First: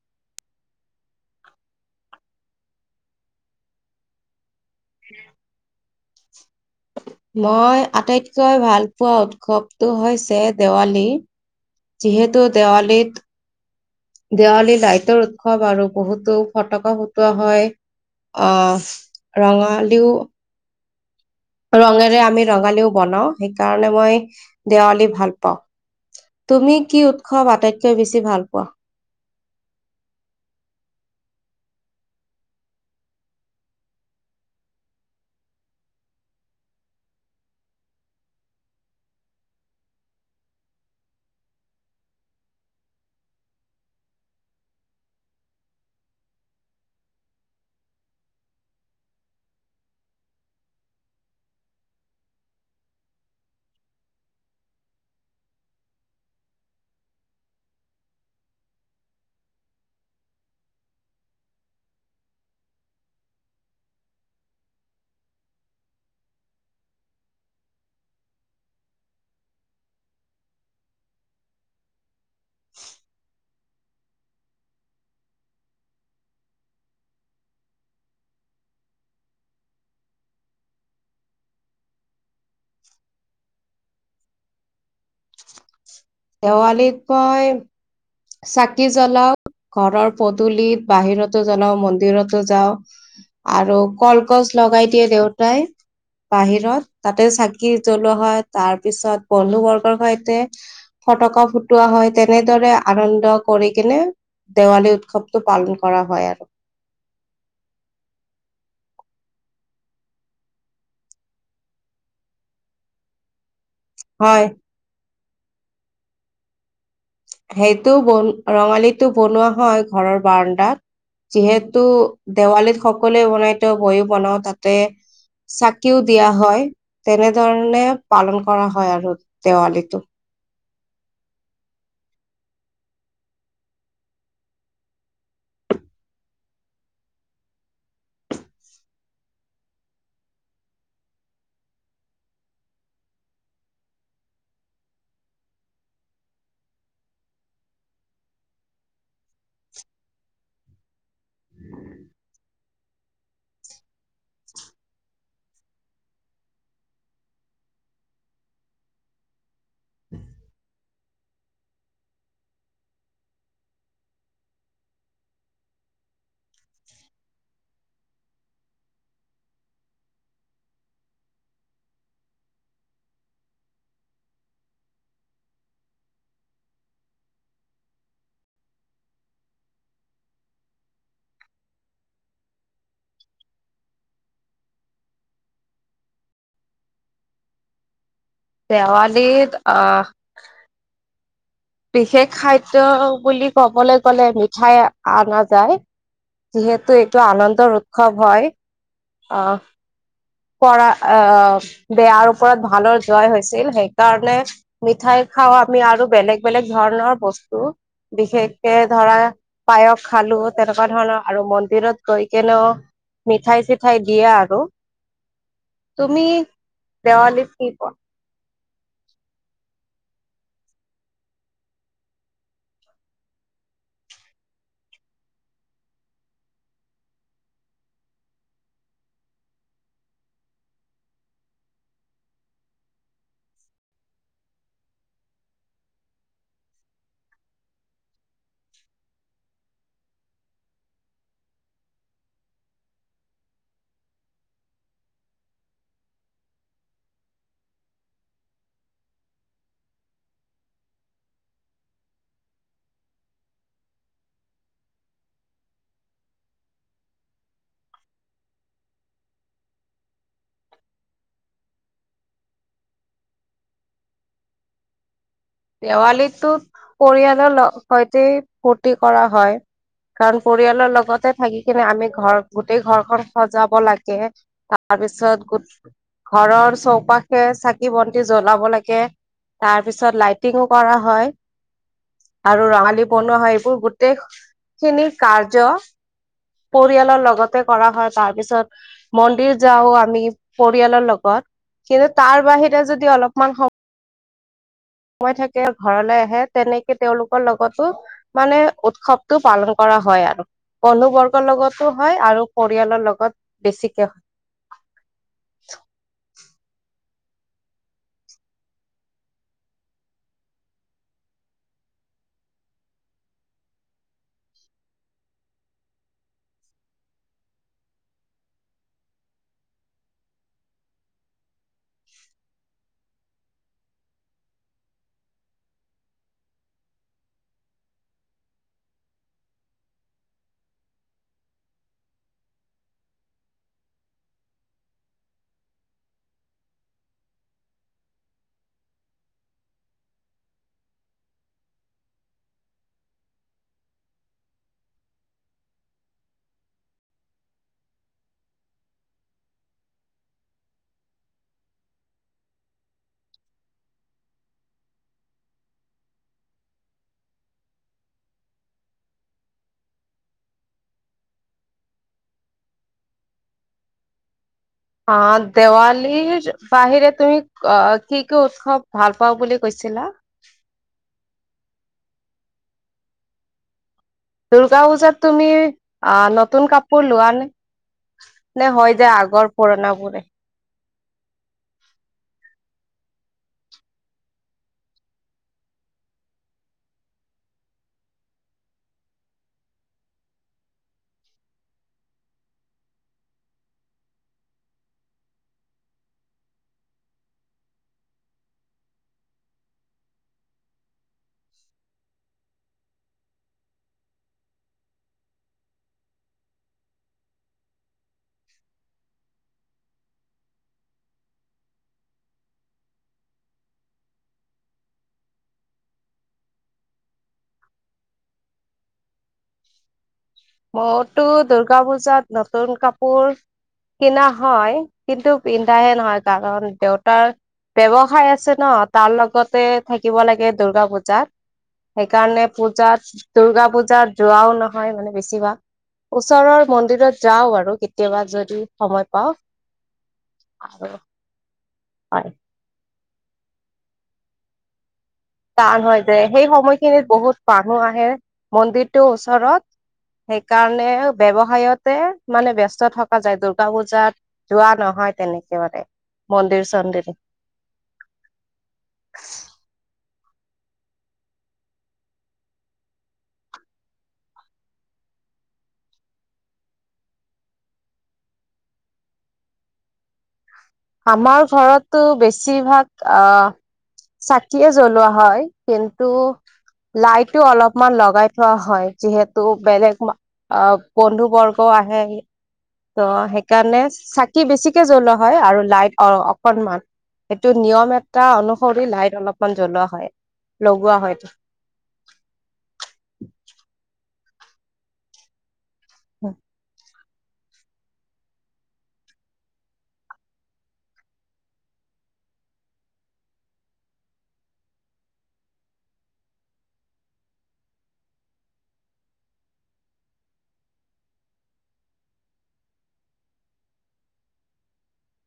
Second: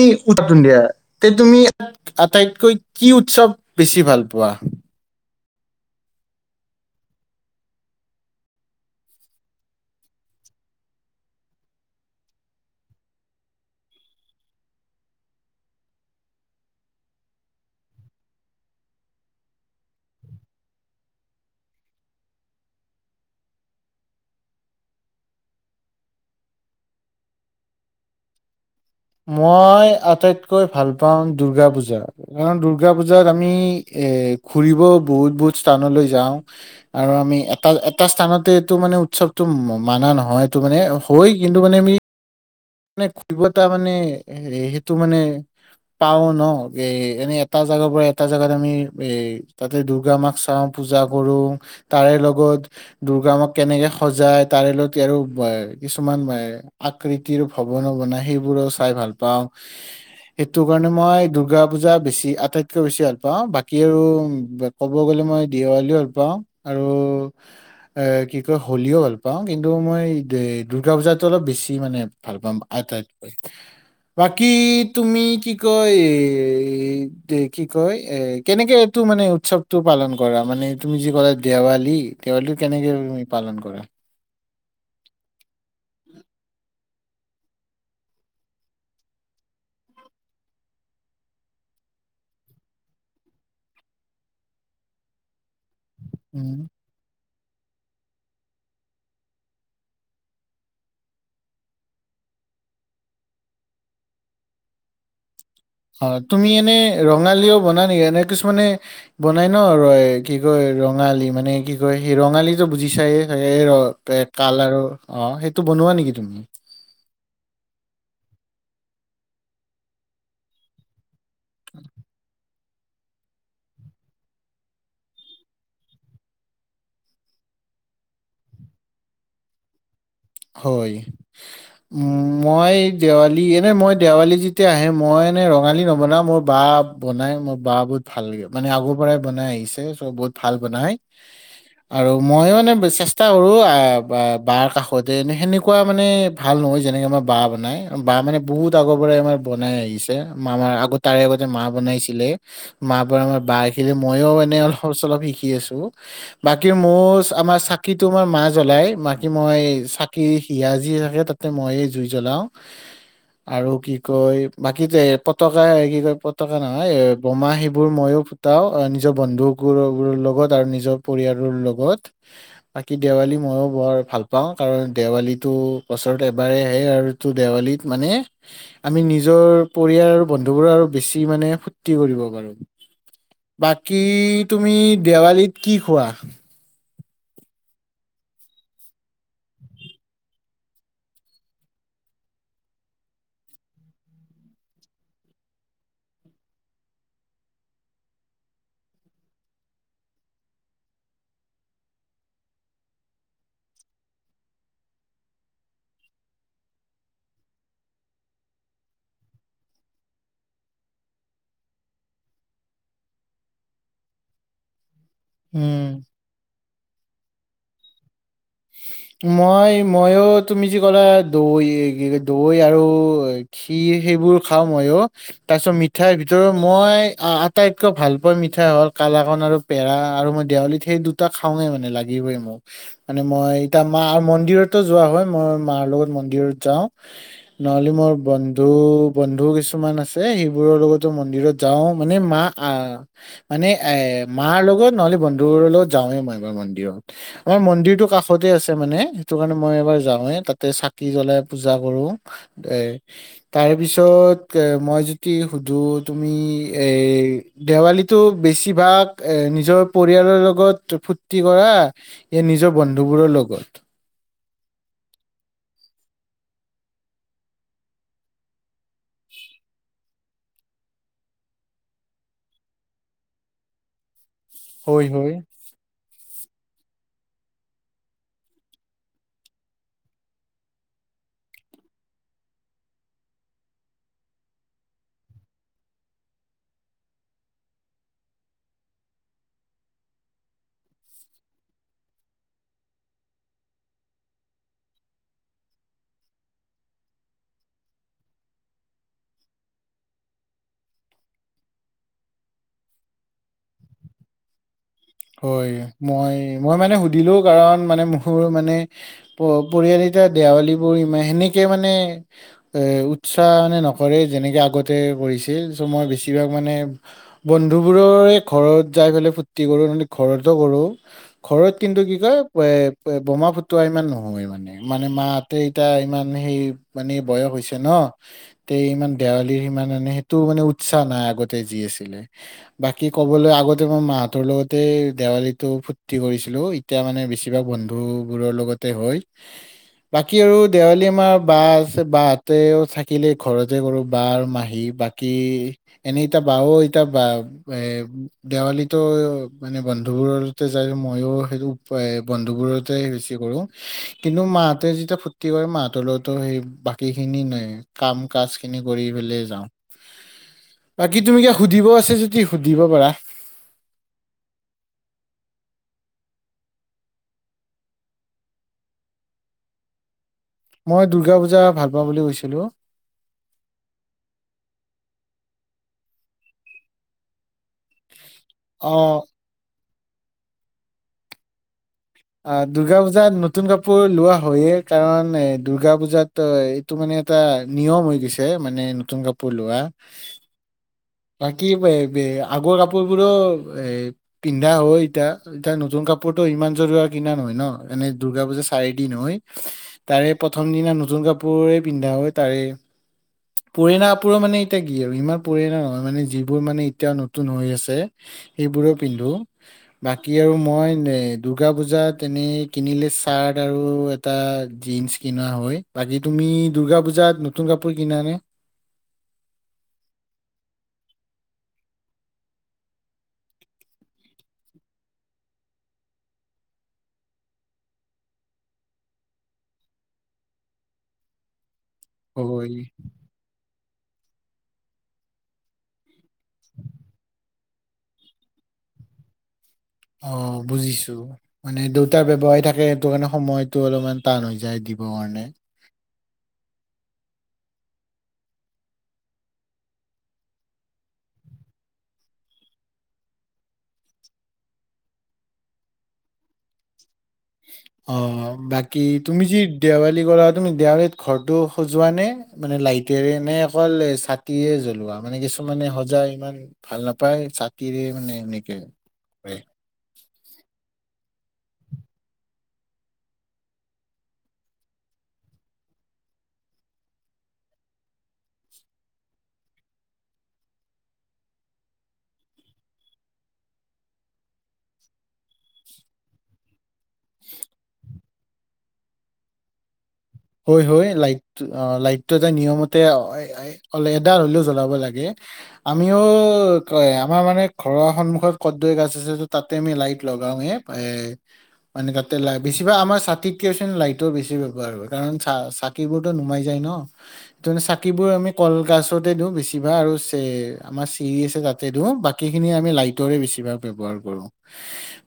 ই উদাহৰণ দিয়া তে তুমি, আটাই কৈ কি উৎসৱ বেছি ভাল পোৱা। মই আটাইতকৈ ভাল পোৱা উৎসৱটো হৈছে দেৱালী, যিহেতু দেৱালীত দেৱালী লাইতৰ উৎসৱ আৰু বহুতো ফটকা ফুটোৱা হয়, আহ ৰঙালীও ৰঙেৰে আমি ৰঙালীও বনাওঁ, সেইকাৰণে মই দেৱালী ভাল পাওঁ, তুমি কি উৎসৱ আটাইতকৈ বেছি ভাল পোৱা। মই আটাইতকৈ ভাল পাওঁ দূৰ্গা পূজা, কাৰণ দূৰ্গা পূজাত আমি এ ঘুৰিব বহুত-বহুত স্থানলৈ যাওঁ আৰু আমি এটা-এটা স্থানতে এইটো মানে উৎসৱটো মানা নহয় এটো মানে হয় কিন্তু মানে আমি মানে [unintelligible] মানে এ সেইটো মানে পাও ন এ এনে এটা জেগাৰ পৰা এটা জেগাত আমি এ তাতে দূৰ্গা মাক চাওঁ পূজা কৰো তাৰে লগত দূৰ্গা মাক কেনেকে সজাই তাৰে লগত আৰু কিছুমান আকৃতি তিৰ ভৱনো বনাই সেইবোৰো চাই ভাল পাওঁ, সেইটো কাৰণে মই দূৰ্গা পূজা বেছি আটাইতকৈ বেছি ভাল পাওঁ বাকী আৰু ক'ব গলে মই দিৱালীও ভাল পাওঁ আৰু এ কি কয় হোলীও ভাল পাওঁ কিন্তু মই দূৰ্গা পূজাতো অলপ বেছি মানে ভাল পাম আটাইতকৈ বাকী তুমি কি কয় কি কয় এ কেনেকেটো মানে উৎসৱটো পালন কৰা মানে তুমি যি কলো দেৱালী দেৱালীটো কেনেকৈ তুমি পালন কৰা দেৱালীত কয় চাকি জ্বলাও ঘৰৰ পদলিত বাহিৰতো জ্বলাও মন্দিৰতো যাও আৰু কলকছ লগাই দিয়ে দেউতাই উম। বাহিৰত তাতে চাকি কি জ্বলোৱা হয় তাৰ পিছত বন্ধু বৰ্গৰ সৈতে ফটকা ফুটোৱা হয় তেনেদৰে আনন্দ কৰি কেনে দেৱালী উৎসৱ অ তুমি এনে ৰঙালীও বনা নেকি এনে কিছুমানে বনাই ন ৰয় কি কয় ৰঙালী মানে কি কয় সেই ৰঙালী টো বুজি চাইে চাগে এ ৰ ত হয় তাল আৰু অ সেইটো বনোৱা নেকি তুমি সেইটো বন ৰঙালীটো বনোৱা হয় ঘৰৰ বাৰাণ্ডাত যিহেতু দেৱালীৰ সকলোৱে বনাই থ বৈো বনাও তাতে চাকিও দিয়া হয় তেনেধৰণে পালন কৰা হয় আৰু দেৱালীটো হয় উ মই দেৱালী এনে মই দেৱালী যেতিয়া আহে মই এনে ৰঙালী নবনাও মোৰ বা বনাই মোৰ বা বহুত ভাল লাগে মানে আগৰ পৰাই বনাই আহিছে চ' বহুত ভাল বনাই আৰু মই মানে চেষ্টা কৰো বাৰ কাষ তে এ সেনেকুৱা মানে ভাল নহয় যেনেকে আমাৰ বা বনাই বা মানে বহুত আগৰ পৰা আমাৰ বনাই আহিছে মাৰ আগত তাৰে আগতে মা বনাইছিলে মা ব আমাৰ বা শিকিলে মইও মনেে অলপ চলপ শিকি আছো বাকী মোৰ আমাৰ চাকিতো আমাৰ মা জ্বলাই মাকি মই চাকি হিয়া যি থাকে তাতে মই জুই জ্বলাও আৰু কি কয় বাকী পতকা কি কয় পতকা নহয় বোমা সেইবোৰ মইো ফুটাও নিজৰ বন্ধুবোৰৰ লগত আৰু নিজৰ পৰিয়ালৰ লগত বাকী দেৱালী মইও বৰ ভাল পাওঁ কাৰণ দেৱালীটো বছৰত এবাৰ আহে আৰু দেৱালীত মানে আমি নিজৰ পৰিয়াল বন্ধুবোৰ আৰু বেছি মানে ফূুৰ্তি কৰিব পাৰো বাকী তুমি দেৱালীত কি খোৱা দেৱালীত আহ বিশেষ খাদ্য বুলি কবলৈ গলে মিঠাই অনা যায় যিহেতু এইটো আনন্দৰ উৎসৱ হয় আহ পৰা আহ বেয়াৰ ওপৰত ভালৰ জয় হৈছিল সেইকাৰণে মিঠাই খাওঁ আমি আৰু বেলেগ বেলেগ ধৰণৰ বস্তু বিশেষকে ধৰা পায়স খালো তেনেকুৱা ধৰণৰ আৰু মন্দিৰত গৈ কিনে মিঠাই চ উঠাই দিয়া আৰু উম তুমি দেৱালি কি খোৱা মই মইো তুমি যি ক'লা দৈ কি দৈ আৰু খিৰ সেইবোৰ খাওঁ মইো তাৰপিছত মিঠাইৰ ভিতৰত মই আটাইতকৈ ভাল পোৱা মিঠাই হল কালাকান আৰু পেৰা আৰু মই দেৱালীত সেই দুটা খাওঁৱে মানে লাগিবই মোক মানে মই ইয়া মা মন্দিৰতো যোৱা হয় মই মাৰ লগত মন্দিৰত যাওঁ নহলে মোৰ বন্ধু বন্ধু কিছুমান আছে সেইবোৰৰ লগতো মন্দিৰত যাও মানে মা মানে এ মাৰ লগত নহলে বন্ধুোৰৰ লগত যাওঁৱেই মই মন্দিৰত আমাৰ মন্দিৰতো কাষতে আছে মানে সেইটো কাৰণে মই এবাৰ যাওঁৱে তাতে চাকি জলাই পূজা কৰো এ তাৰ পিছত এ মই যদি সুধো তুমি এ দেৱালীটো বেছিভাগ এ নিজৰ পৰিয়ালৰ লগত ফূুৰ্তি কৰা নিজৰ নিজৰ বন্ধুবোৰৰ লগত দেৱালীত পৰিয়ালৰ লগ সৈতে ফূৰ্তি কৰা হয় কাৰণ পৰিয়ালৰ লগতে থাকি কিনে আমি ঘৰ গোটেই ঘৰখন সজাব লাগে হয় হয় তাৰপিছত গ ঘৰৰ চৌপাশে চাকি বন্তি জ্বলাব লাগে তাৰপিছত লাইট টিঙো কৰা হয় আৰু ৰঙালী বনোৱা হয় এইবোৰ গোটেই খিনি কাৰ্য পৰিয়ালৰ লগতে কৰা হয় তাৰ পিছত মন্দিৰ যাও আমি পৰিয়ালৰ লগত কিন্তু তাৰ বাহিৰে যদি অলপমান সময় সময় থাকে ঘৰলৈ আহে তেনেকে তেওঁলোকৰ লগতো মানে উৎসৱটো পালন কৰা হয় আৰু বন্ধু বৰ্গৰ লগতো হয় আৰু পৰিয়ালৰ লগত বেছিকে হয় হয় মই মই মানে সুধিলোও কাৰণ মানে মোৰ মানে পৰিয়াল এটাাৰ দেৱালীবোৰ ইমান সেনেকে মানে এ উৎসাহ মানে নকৰে যেনেকৈ আগতে কৰিছিল চ' মই বেছিভাগ মানে বন্ধুবোৰৰে ঘৰত যাই পেলাই ফূুৰ্তি কৰোঁ ঘৰত কৰো ঘৰত কিন্তু কি কয় এ বোমা ফুটুৱা ইমান নহয় মানে মানে মাহঁতে ইতিয়া ইমান সেই মানে বয়স হৈছে ন তে ইমান দেৱালীৰ সিমান মানে সেইটো মানে উৎসাহ নাই আগতে যি আছিলে বাকী ক'বলৈ আগতে মই মাহতৰ লগত দেৱালীটো ফূৰ্তি কৰিছিলো এতিয়া মানে বেছিভাগ বন্ধুবোৰৰ লগতে হয় বাকী আৰু দেৱালী আমাৰ বা আছে বাহতেও থাকিলে ঘৰতে কৰো বা মাহী বাকী এনেইকতা বাও এতিয়া বা এ দেৱালীো মান বন্ধু বোৰ যাই মইো সেইটো উপায় বন্ধু বোৰতে বেছি কৰো কিন্তু মাহতে যেতিয়া ফুৰ্তি কৰে মাহতৰ লগতো সেই বাকী খিনি ন কাম কাজ খিনি কৰি পেলাই যাও বাকী তুমি কে সুধিব আছে যদি সুধিব পাৰা অ দেৱালীৰ বাহিৰে তুমি কি কি উৎসৱ ভাল পাওঁ বুলি কৈছিলা মই দূৰ্গা পূজা ভাল পাওঁ বুলি কৈছিলো দুূৰ্গা পূজাত তুমি আহ নতুন কাপোৰ লোৱা নে নে অ হয় যে আগৰ পুৰণা [inaudible] অ দুৰ্গা পূজাত নতুন কাপোৰ লোৱা হয়য়ে কাৰণ এ দুৰ্গা পূজাত এইটো মানে এটা নিয়ম হৈ গৈছে মানে নতুন কাপোৰ লোৱা বাকী আগৰ কাপোৰ বোৰো এ পিন্ধা হয় এতিয়া এতিয়া নতুন কাপোৰতটো ইমান জৰু কিনা নহয় ন এনে দুূৰ্গা পূজা চাৰি দিন হয় তাৰে প্ৰথম দিনা নতুন কাপোৰে পিন্ধা হয় তাৰে পুৰণা কাপোৰো মানে এতিয়া কি আৰু ইমান পুৰণা নহয় মানে যিবোৰ মানে এতিয়া নতুন হৈ আছে সেইবোৰো পিন্ধো বাকি আৰু মই দুৰ্গা পূজাত তেনে কিনিলে চাৰ্ট আৰু এটা জিন্চ কিনোৱা হয় বাকী তুমি দূৰ্গা পুজাত নতুন কাপোৰ কিনানে মোৰতো দুূৰ্গা পূজাত নতুন কাপোৰ কিনা হয় কিন্তু পিন্ধাহে নহয় কাৰণ দেউতাৰ ব্যৱসায়ৰ আছে ন তাৰ লগতে থাকিব লাগে দূৰ্গা পূজাত সেইকাৰণে হয় পূজাত দূৰ্গা পূজাত যোৱাও নহয় মানে বেছিভা ওচৰৰ মন্দিৰত যাওঁ আৰু কেতিয়াবা যদি সময় পাওঁ অ আৰু বুজিছো মানে দুয়তাৰ হয়। ব্যৱসায় থাকে সেইটো কাৰণে সময়তো অলপমান টান হৈ যায় দিব হয় নে যে সেই সময়খিনিত বহুত মানুহ আহে মন্দিৰটো ওচৰত সেইকাৰণে ব্যৱসায়তো মানে ব্যস্ত থকা যায় দূৰ্গা পূজাত যোৱা নহয় তেনেকৈ মানে মন্দিৰ চন্দিৰ অ বাকী তুমি যি দেৱালী কৰা তুমি দেৱালীত ঘৰটো সজোৱা নে মানে লাইটেৰে নে অকল ছাকিয়ে জ্বলোৱা এনে মানে কিছুমানে সজাই ইমান ভাল নাপায় ছাকিৰে মানে এনেকে আমাৰ ঘৰতটো বেছিভাগ আঁহ চাকিয়ে জ্বলোৱা হয় কিন্তু লাইটো অলপমান লগাই থোৱা হয় যিহেতু বেলেগ অ বন্ধু বৰ্গ আহে ত সেইকাৰণে চাকি বেছিকে জ্বলোৱা হয় আৰু লাইট অঁ অকনমান সেইটো নিয়ম এ টা অনুসৰি লাইট অলপমান জ্বলোৱা হয় হয় হয় লাইট অঁ লাইটটো এটা নিয়মতে ড হ'লেও জ্বলাব লাগে আমিওঁ ক আমাৰ মানে ঘৰৰ সন্মুখত কদৈ গাছ আছে ত তাতে আমি লাইট লগাওৱে এ মানে তাতে ল বেছিভাগ আমাৰ ছাতিতকছে লাইটৰ বেছি ব্যৱহাৰৰ কাৰণ চ চাকিবোৰতো নুমাই যায় ন সেইে চাকিবোৰ আমি কলগছতে দিও বেছিভাগ আৰু চ আমাৰ চিৰি আছে তাতে দিও বাকী খিনি আমি লাইটৰে বেছিভাগ ব্ৱহাৰ কৰো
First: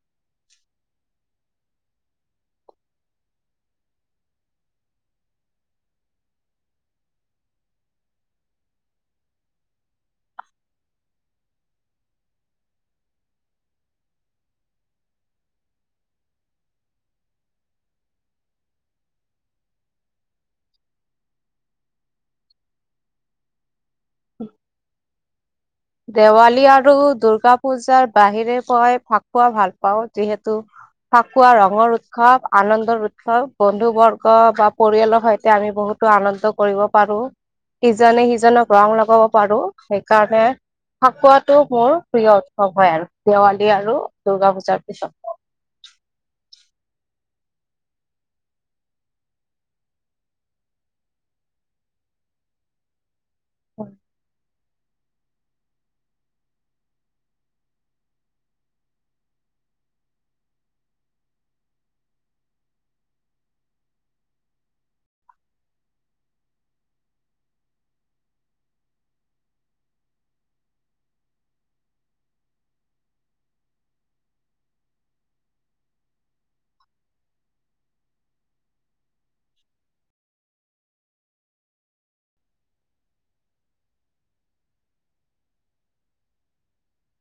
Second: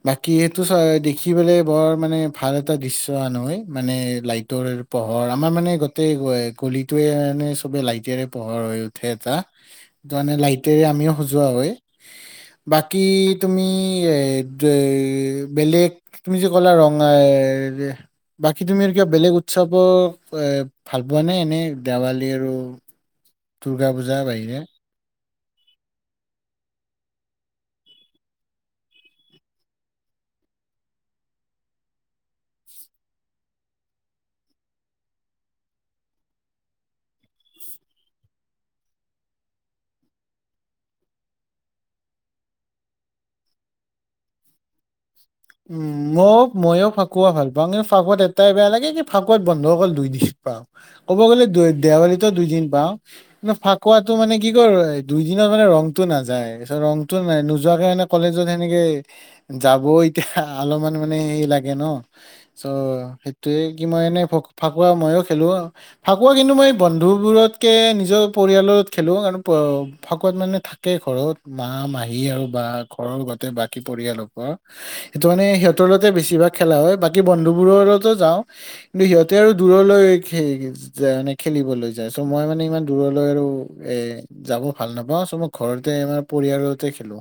বাকি সেইটো চ দেখিবলে বৰ মানে ভাল এটা দৃশ্য আন হয় মানে লট পোহৰ আমাৰ মানে গোটেই গলিটোয়ে মানে চবে লাইটৰে পোহৰ হৈ উঠে এটা তানে লাইটৰে আমিও সজোৱা হয় বাকী তুমি এ বেলেগ তুমি যে কলা ৰঙা বাকি তুমি আৰু কিবা বেলেগ উৎসৱৰ এ ভাল পোৱা নাই এনেই দেৱালী আৰু দুৰ্গা বুজা যাই না দেৱালী আৰু দুূৰ্গা পূজাৰ বাহিৰে পই ফাকুৱা ভাল পাওঁ যিহেতু ফাকুৱা ৰঙৰ উৎসৱ আনন্দৰ উৎসৱ বন্ধু বৰ্গ বা পৰিয়ালৰ সৈতে আমি বহুতো আনন্দ কৰিব পাৰো ইজনে সিজনক ৰং লগাব পাৰো সেইকাৰণে ফাকুৱাটো মোৰ প্ৰিয় উৎসৱ হয় আৰু দেৱালী আৰু দুূৰ্গা পূজাৰ পিছত উম ময় ময়ো ফাকুৱা ভাল পাওঁ কিন্তু ফাকুৱাত এটাই বেয়া লাগে কি ফাকুৱাত বন্ধসকল দুই দিন পাওঁ ক'ব গ'লে দেৱালীতো দুইদিন পাওঁ ন ফাককুৱাাতটো মানে কি কৰ দুই দিনত মানে ৰংতটো নাযায় তাৰিত ৰংটো নাই নোযোৱাকে মানে কলেজত সেনেকে যাব এয়া অলপমান মানে হে লাগে ন চ' সেইটয়ে কি মই এনেই ফাকুৱা মইো খেলো ফাকুৱা কিন্তু মই বন্ধু বোৰতকে নিজৰ পৰিয়ালত খেলো কাৰ ফাকুৱাত মানে থাকে ঘৰত মা মাহী আৰু বা ঘৰৰ গোতে বাকী পৰিয়ালৰ সেইটো মানে সিহঁতৰতে বেছিভাগ খেলা হয় বাকী বন্ধুবোৰৰ লগতো যাওঁ কিন্তু সিহঁতে আৰু দূৰলৈ মানে খেলিবলৈ যায় চ' মই মানে ইমান দূৰলৈ আৰু এ যাব ভাল নাপাওঁ চ মই ঘৰতে ম পৰিয়ালতে খেলো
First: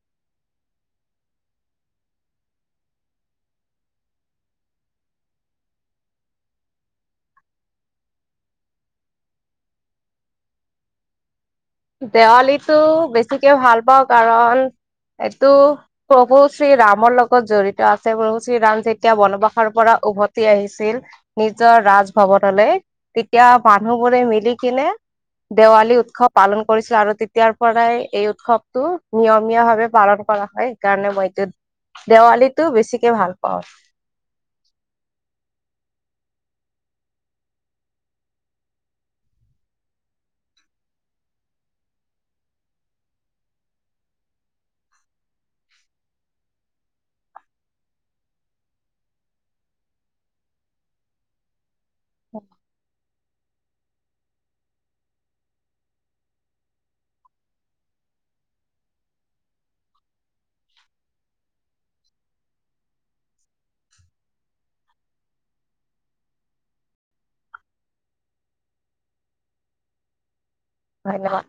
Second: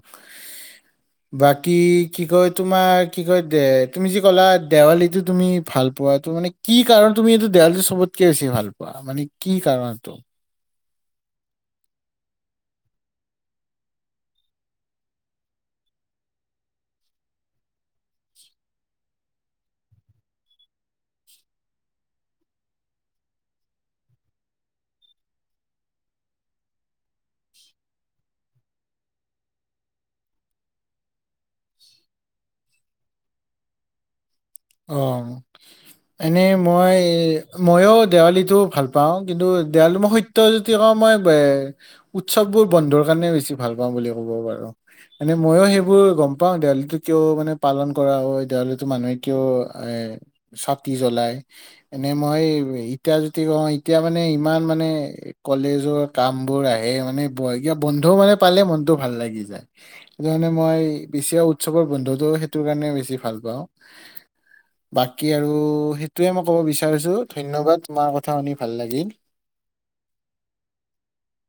বাকী কি কয় তোমাৰ কি কয় দে তুমি যি ক'লা দেৱালীটো তুমি ভাল পোৱাাতটো মানে কি কাৰণ তুমি এইটো দেৱালীটো চবতকে বেছি ভাল পোৱা মানে কি কাৰণটো দেৱালীটো বেছিকে ভাল পাওঁ কাৰণ এইটো প্ৰভু শ্ৰীৰামৰ লগত জড়িত আছে প্ৰভু শ্ৰীৰাম যেতিয়া বনবাসৰ পৰা উভতি আহিছিল নিজৰ ৰাজভৱনলৈ তেতিয়া মানুহবোৰে মিলি কিনে দেৱালী উৎসৱ পালন কৰিছিলো আৰু তেতিয়াৰ পৰাই এই উৎসৱটো নিয়মীয়া ভাৱে পালন কৰা হয় সেইকাৰণে মইটো দেৱালীটো বেছিকে ভাল পাওঁ অ এনেই মই মইো দেৱালীটো ভাল পাওঁ কিন্তু দেৱালী মই সত্য় য কওঁ মই এ উৎসৱবোৰ বন্ধৰ কাৰণে বেছি ভাল পাওঁ বুলি ক'ব পাৰো মনে মইও সেইবোৰ গম পাওঁ দেৱালীটো কিয় মানে পালন কৰা হয় দেৱালীো মানুহে ক শতীজলাই এনেই মই এতিয়া যদি কওঁ এতিয়া মানে ইমান মানে কলেজৰ কাম বোৰ আহে মানে ক বন্ধু মানে পালে মনতটো ভাল লাগি যায় ধৰণে মই বেছি উ উৎসৱৰ বন্ধুতটো সেইটো কাৰণে বেছি ভাল পাওঁ বাকী আৰু সেইটোয়ে মই কব বিচাৰিছো ধ্যনবাবাদ তোমাৰ কথা শুনি ভাল লাগিল ধ্যনবাদ